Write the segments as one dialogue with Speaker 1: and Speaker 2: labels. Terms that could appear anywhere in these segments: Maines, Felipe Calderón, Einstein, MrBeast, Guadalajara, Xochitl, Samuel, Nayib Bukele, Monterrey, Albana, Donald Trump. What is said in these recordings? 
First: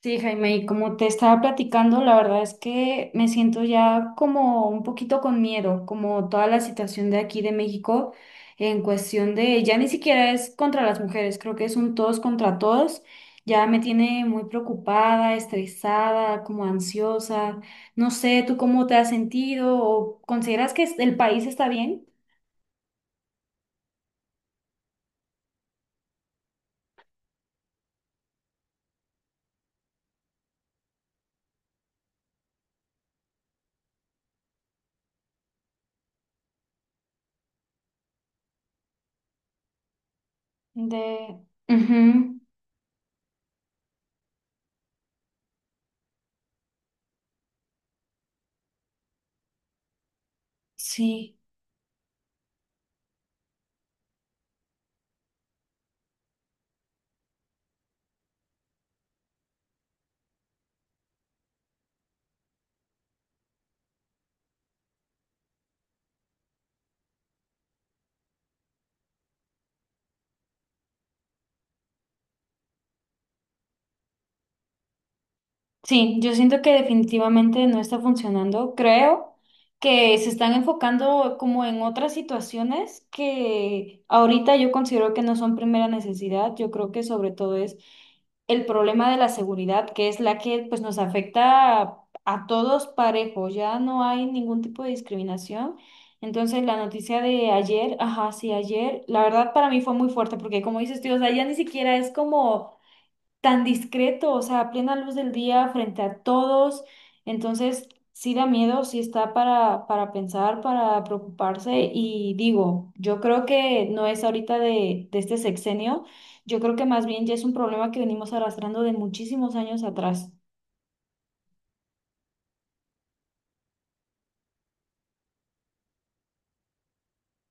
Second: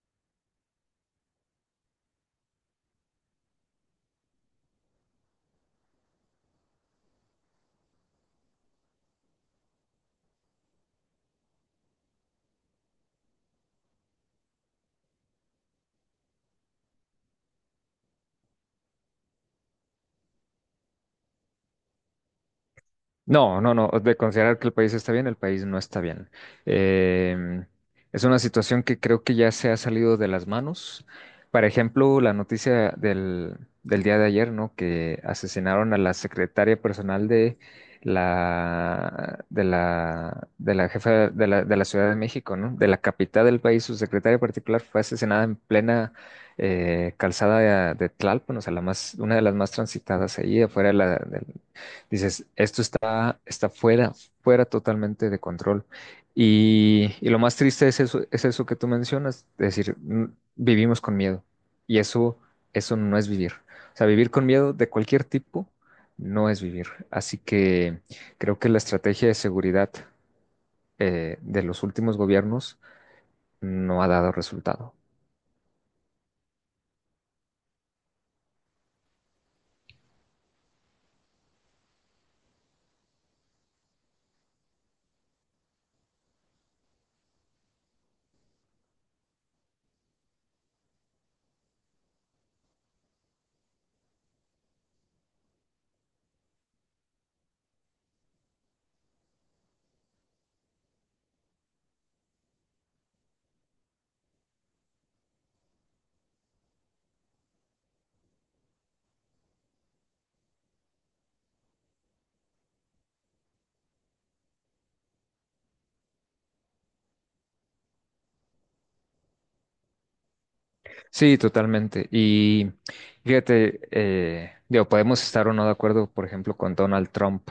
Speaker 1: Sí, Jaime, y como te estaba platicando, la verdad es que me siento ya como un poquito con miedo, como toda la situación de aquí de México en cuestión de, ya ni siquiera es contra las mujeres, creo que es un todos contra todos, ya me tiene muy preocupada, estresada, como ansiosa, no sé, ¿tú cómo te has sentido o consideras que el país está bien?
Speaker 2: No, no, no, de considerar que el país está bien, el país no está bien. Em, es una situación que creo que ya se ha salido de las manos. Por ejemplo, la noticia del día de ayer, ¿no? Que asesinaron a la secretaria personal de la
Speaker 1: De...
Speaker 2: jefa de la Ciudad de
Speaker 1: Ujú,
Speaker 2: México, ¿no? De la capital del país, su secretaria particular fue asesinada en plena calzada de Tlalpan, o sea, una de las más transitadas ahí afuera
Speaker 1: sí.
Speaker 2: dices, esto está fuera totalmente de control. Y lo más triste es eso, que tú mencionas, es decir, vivimos con miedo. Y eso no es vivir. O sea, vivir con miedo de cualquier tipo no es vivir. Así que creo que la estrategia de seguridad de los últimos gobiernos no ha dado resultado.
Speaker 1: Sí, yo siento que definitivamente no está funcionando. Creo que se están enfocando como en otras situaciones que ahorita yo considero que no son primera necesidad. Yo creo que sobre todo es el problema de la seguridad, que es la que pues nos afecta a todos parejos. Ya no hay ningún tipo de discriminación. Entonces la noticia de ayer, ajá, sí, ayer, la verdad para mí fue muy fuerte porque como dices tú, o sea, ya ni siquiera es como tan discreto, o sea, a plena luz del día, frente a todos. Entonces, sí da miedo, sí está para pensar, para preocuparse. Y digo, yo creo que no es ahorita de este sexenio, yo creo que más bien ya es un problema que venimos arrastrando de muchísimos años atrás.
Speaker 2: Sí, totalmente. Y fíjate, digo, podemos estar o no de acuerdo, por ejemplo, con Donald Trump,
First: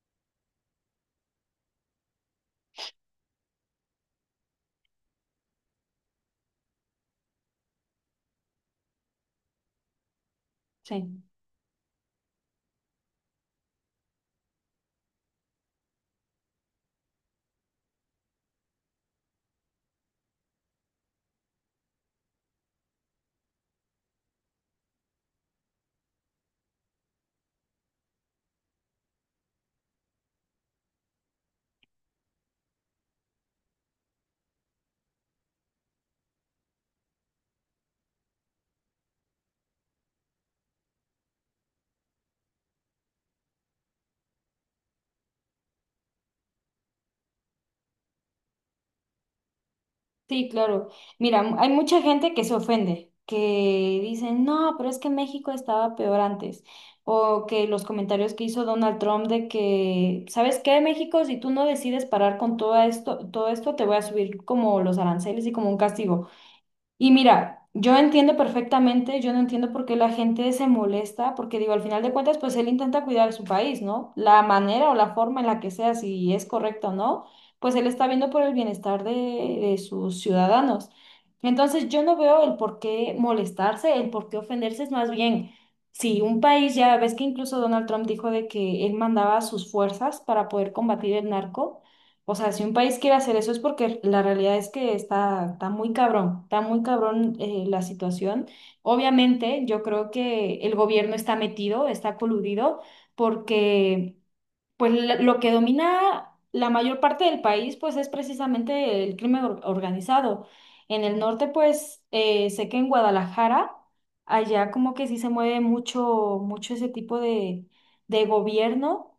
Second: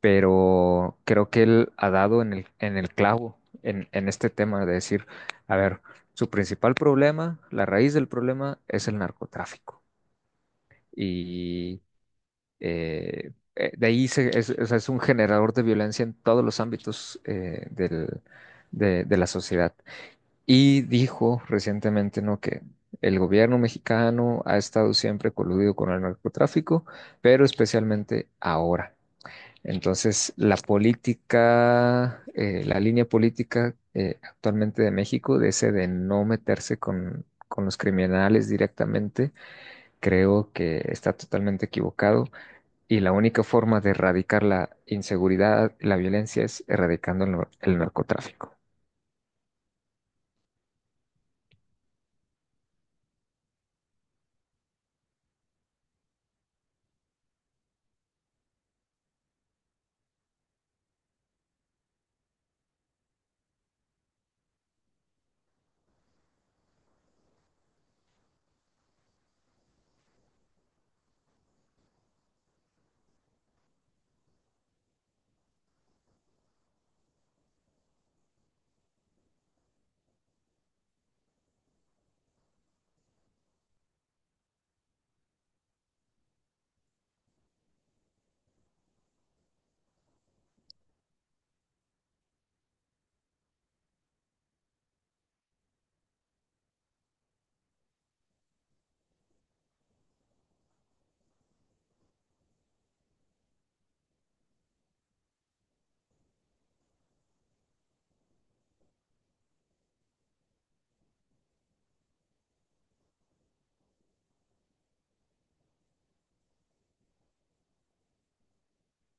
Speaker 2: pero creo que él ha dado en el clavo en este tema de decir, a ver, su principal problema, la raíz del problema es el narcotráfico.
Speaker 1: Sí.
Speaker 2: Y de ahí es, o sea, es un generador de violencia en todos los ámbitos de la sociedad. Y dijo recientemente, ¿no?, que el gobierno mexicano ha estado siempre coludido con el narcotráfico, pero especialmente ahora. Entonces, la línea política actualmente de México, de ese de no meterse con los criminales directamente, creo que está totalmente equivocado y la única forma de erradicar la inseguridad, la violencia, es erradicando el narcotráfico.
Speaker 1: Sí, claro. Mira, hay mucha gente que se ofende, que dicen, no, pero es que México estaba peor antes. O que los comentarios que hizo Donald Trump de que, ¿sabes qué, México? Si tú no decides parar con todo esto, te voy a subir como los aranceles y como un castigo. Y mira, yo entiendo perfectamente, yo no entiendo por qué la gente se molesta, porque digo, al final de cuentas, pues él intenta cuidar su país, ¿no? La manera o la forma en la que sea, si es correcto o no, pues él está viendo por el bienestar de sus ciudadanos. Entonces, yo no veo el por qué molestarse, el por qué ofenderse, es más bien, si un país ya, ves que incluso Donald Trump dijo de que él mandaba sus fuerzas para poder combatir el narco. O sea, si un país quiere hacer eso es porque la realidad es que está muy cabrón, está muy cabrón la situación. Obviamente, yo creo que el gobierno está metido, está coludido, porque pues lo que domina la mayor parte del país pues es precisamente el crimen organizado. En el norte pues sé que en Guadalajara, allá como que sí se mueve mucho, mucho ese tipo de gobierno.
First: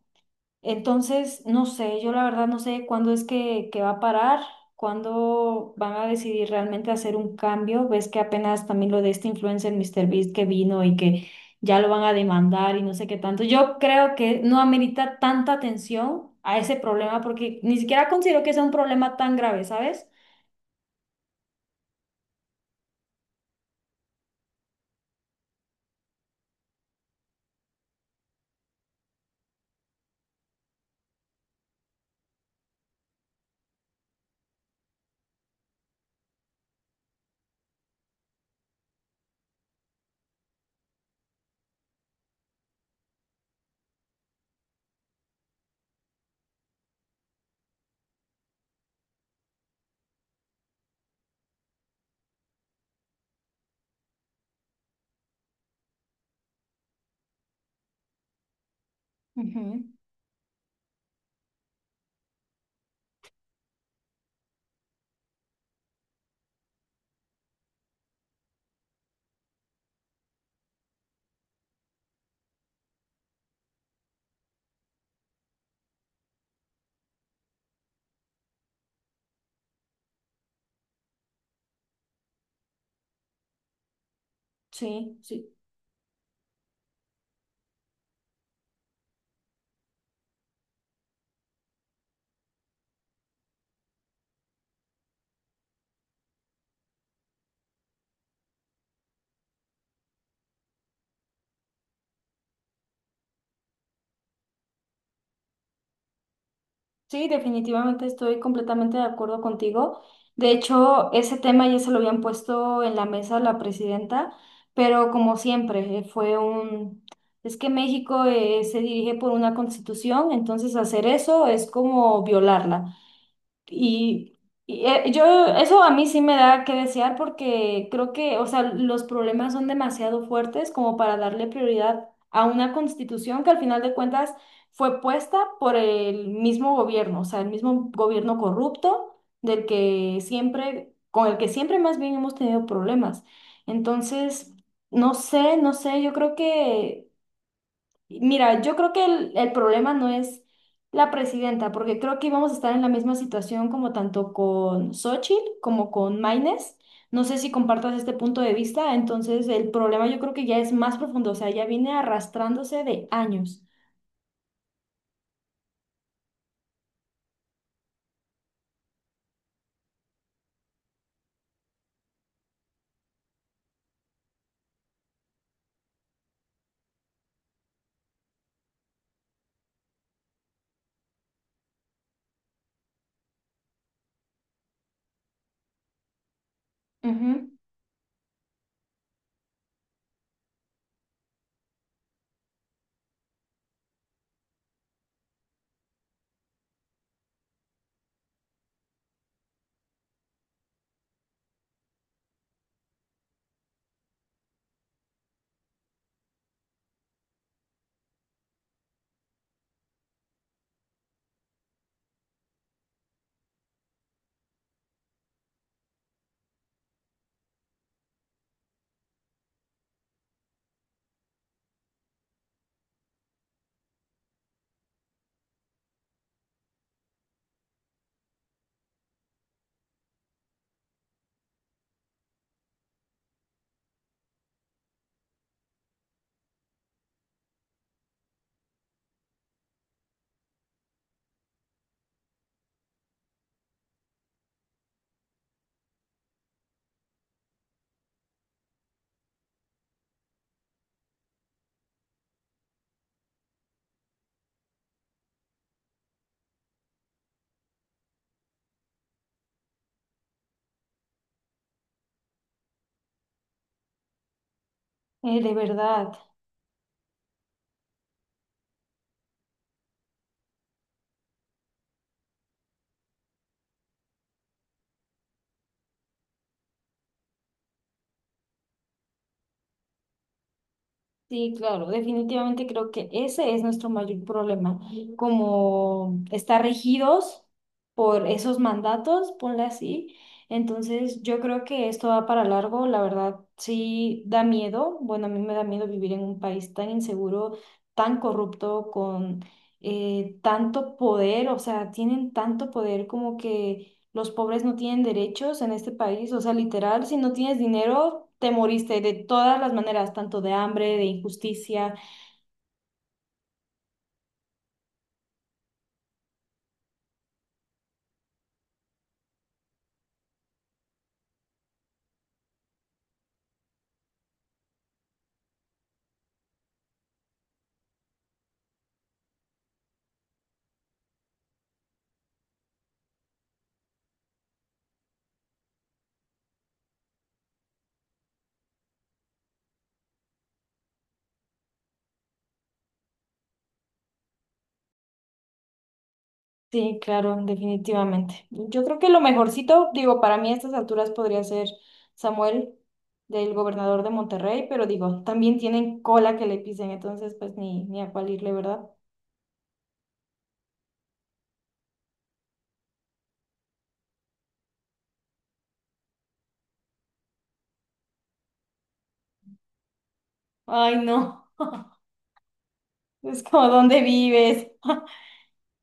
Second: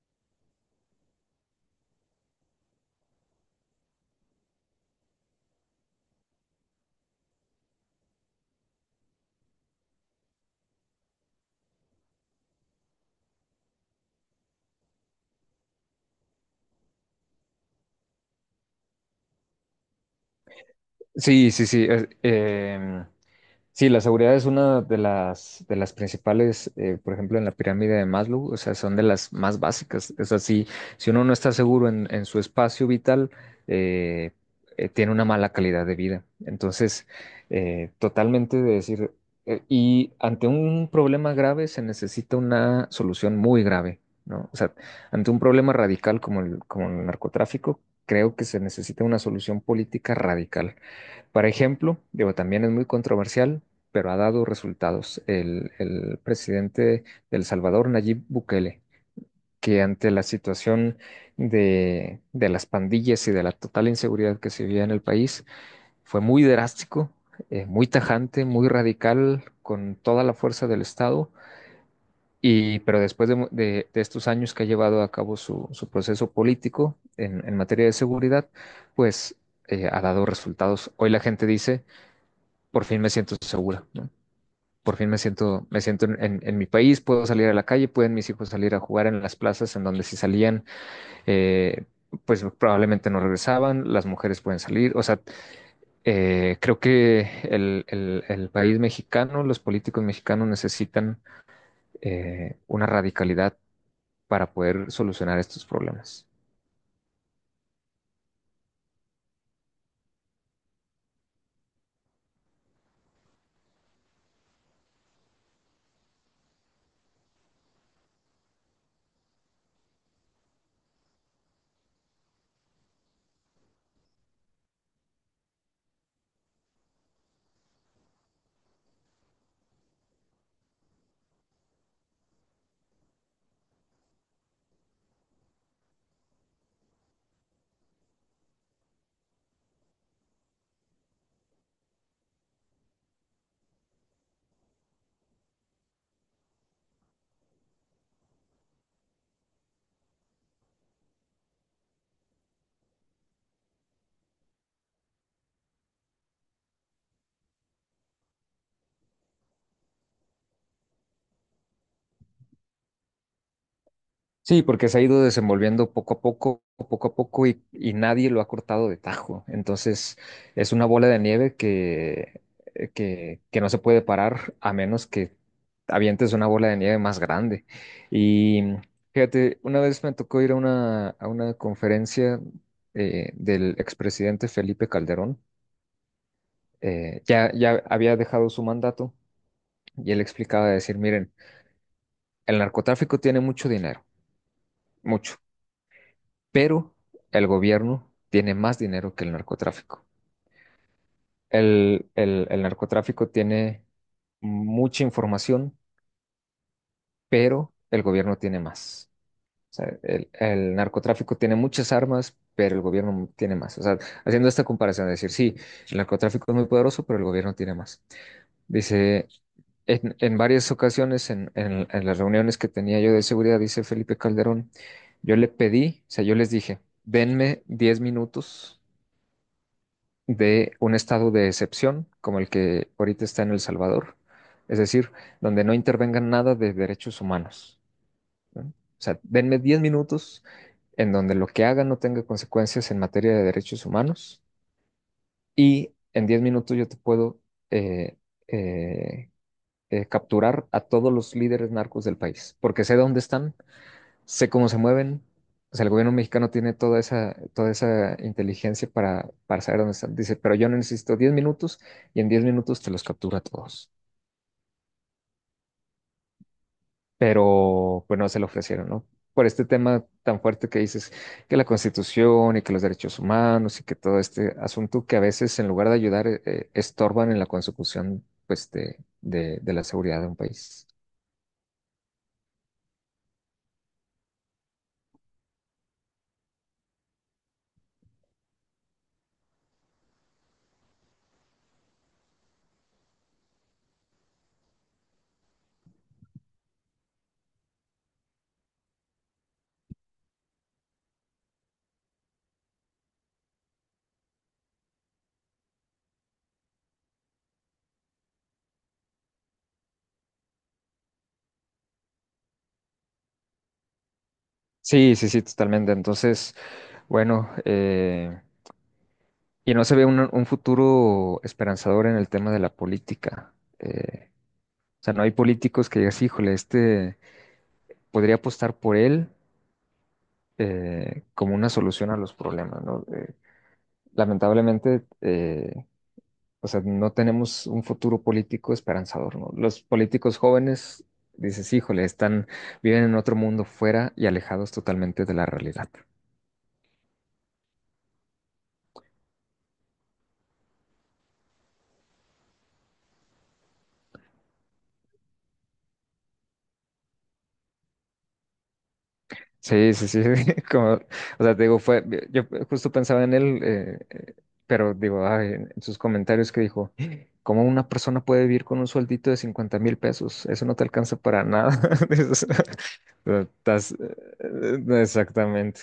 Speaker 1: Entonces, no sé, yo la verdad no sé cuándo es que, va a parar, cuándo van a decidir realmente hacer un cambio. Ves que apenas también lo de este influencer míster Beast que vino y que ya lo van a demandar y no sé qué tanto. Yo creo que no amerita tanta atención a ese problema porque ni siquiera considero que sea un problema tan grave, ¿sabes?
Speaker 2: Sí, sí, sí. Sí, la seguridad es una de las principales, por ejemplo, en la pirámide de Maslow, o sea, son de las más básicas. Es así, si uno no está seguro en su espacio vital, eh, tiene una mala calidad de vida. Entonces, totalmente de decir, y ante un problema grave se necesita una solución muy grave, ¿no? O sea, ante un problema radical como el narcotráfico, creo que se necesita una solución política radical, por ejemplo, digo, también es muy controversial, pero ha dado resultados. El presidente de El Salvador, Nayib Bukele, que
Speaker 1: Ujú.
Speaker 2: ante la situación de las pandillas y de la total inseguridad que se vivía en el país, fue muy drástico, muy tajante, muy radical, con toda la fuerza del Estado. Y, pero después de estos años que ha llevado a cabo su proceso político en materia de seguridad, pues ha dado resultados. Hoy la gente dice: por fin me siento segura, ¿no? Por fin
Speaker 1: Sí,
Speaker 2: me
Speaker 1: sí,
Speaker 2: siento, me siento en mi país, puedo salir a la calle, pueden mis hijos salir a jugar en las plazas en donde, si salían, eh, pues probablemente no regresaban, las mujeres pueden salir. O sea, creo que el país mexicano, los políticos mexicanos necesitan una radicalidad para poder solucionar estos problemas.
Speaker 1: sí, definitivamente estoy completamente de acuerdo contigo. De hecho, ese tema ya se lo habían puesto en la mesa la presidenta, pero como siempre. Es que México se dirige por una constitución, entonces hacer eso es como violarla. Y, Eso a mí sí me da que desear porque creo que, o sea, los problemas son demasiado fuertes como para darle prioridad a una constitución que al final de cuentas fue puesta por el mismo gobierno, o sea, el mismo gobierno corrupto del que siempre, con el que siempre más bien hemos tenido problemas. Entonces, no sé, no sé. Yo creo que Mira, yo creo que el problema no es la presidenta, porque creo que íbamos a estar en la misma situación como tanto con Xochitl como con Maines. No sé si compartas este punto de vista, entonces el problema yo creo que ya es más profundo, o sea, ya viene arrastrándose de años.
Speaker 2: Sí, porque se ha ido desenvolviendo poco a poco, y nadie lo ha cortado de tajo. Entonces, es una bola de nieve que no se puede parar a menos que avientes una bola de nieve más grande. Y fíjate, una vez me tocó ir a a una conferencia del expresidente Felipe Calderón. Eh,
Speaker 1: Ujú.
Speaker 2: ya, ya había dejado su mandato y él explicaba de decir: miren, el narcotráfico tiene mucho dinero, mucho, pero el gobierno tiene más dinero que el narcotráfico. El narcotráfico tiene mucha información, pero el gobierno tiene más. O sea, el narcotráfico tiene muchas armas, pero el gobierno tiene más. O sea, haciendo esta comparación, de decir, sí, el narcotráfico es muy poderoso, pero el gobierno tiene más. Dice, en varias ocasiones, en las reuniones que tenía yo de seguridad, dice Felipe Calderón, yo le pedí, o sea, yo les dije: denme 10 minutos de un estado de excepción como el que ahorita está en El Salvador, es decir, donde no intervengan nada de derechos humanos, ¿no? O sea, denme 10 minutos en donde lo que haga no tenga consecuencias en materia de derechos humanos y en 10 minutos yo te puedo eh, eh, capturar a todos los líderes narcos del país, porque sé dónde están, sé cómo se mueven. O sea, el gobierno mexicano tiene toda esa inteligencia para saber dónde están. Dice, pero yo necesito 10 minutos y en 10 minutos te los captura a todos.
Speaker 1: De verdad.
Speaker 2: Pero pues no se lo ofrecieron, ¿no? Por este tema tan fuerte que dices, que la Constitución y que los derechos humanos y que todo este asunto que a veces en lugar de ayudar estorban en la consecución pues de la seguridad de un país.
Speaker 1: Sí, claro, definitivamente creo que ese es nuestro mayor problema, como estar regidos por esos mandatos, ponle así. Entonces, yo creo que esto va para largo, la verdad, sí da miedo. Bueno, a mí me da miedo vivir en un país tan inseguro, tan corrupto, con tanto poder, o sea, tienen tanto poder como que los pobres no tienen derechos en este país, o sea, literal, si no tienes dinero, te moriste de todas las maneras, tanto de hambre, de injusticia.
Speaker 2: Sí, sí, sí, totalmente. Entonces, bueno, y no se ve un futuro esperanzador en el tema de la política. Eh, o sea, no hay políticos que digas, híjole, este podría apostar por él, como una solución a los problemas, ¿no? Lamentablemente, o sea, no tenemos un futuro político esperanzador, ¿no? Los políticos jóvenes, dices, híjole, viven en otro mundo fuera y alejados totalmente de la realidad.
Speaker 1: Sí, claro, definitivamente. Yo creo que lo mejorcito, digo, para mí a estas alturas podría ser Samuel, del gobernador de Monterrey, pero digo, también tienen cola que le pisen, entonces pues ni a cuál irle, ¿verdad?
Speaker 2: Sí, sí, sí, como, o sea, te digo, yo justo pensaba en él, pero digo, ay, en sus comentarios que dijo, ¿cómo una persona puede vivir con un sueldito de 50,000 pesos? Eso no te
Speaker 1: Ay,
Speaker 2: alcanza para
Speaker 1: no,
Speaker 2: nada. Dices,
Speaker 1: es como, ¿dónde vives?
Speaker 2: exactamente.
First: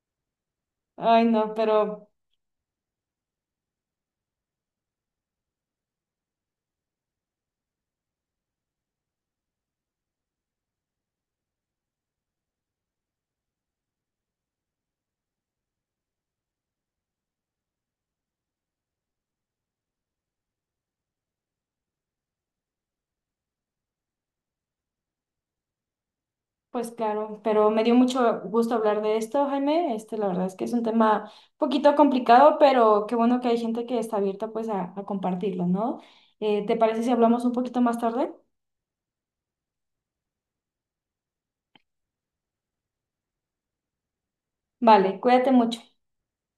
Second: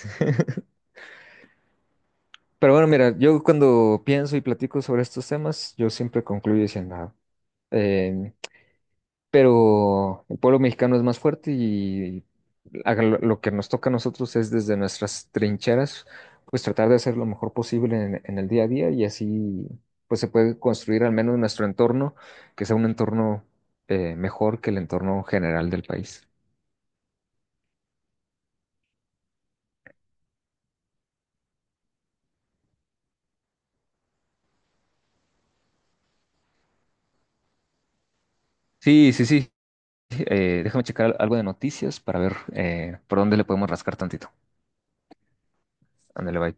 Speaker 1: Ay, no,
Speaker 2: Pero bueno, mira, yo cuando pienso y platico sobre estos temas, yo siempre concluyo diciendo: nada, pero el pueblo mexicano es más fuerte y haga lo que nos toca a nosotros es desde nuestras trincheras, pues tratar de hacer lo mejor posible en el día a día y así pues se puede construir al menos nuestro entorno, que sea un entorno mejor que el entorno general del país.
Speaker 1: Pues claro, pero me dio mucho gusto hablar de esto, Jaime. Este, la verdad es que es un tema un poquito complicado, pero qué bueno que hay gente que está abierta pues a compartirlo, ¿no? ¿Te parece si hablamos un poquito más tarde?
Speaker 2: Sí, sí, sí. Déjame checar algo de noticias para ver por dónde le podemos rascar tantito.
Speaker 1: Vale, cuídate mucho.
Speaker 2: Ándale, bye.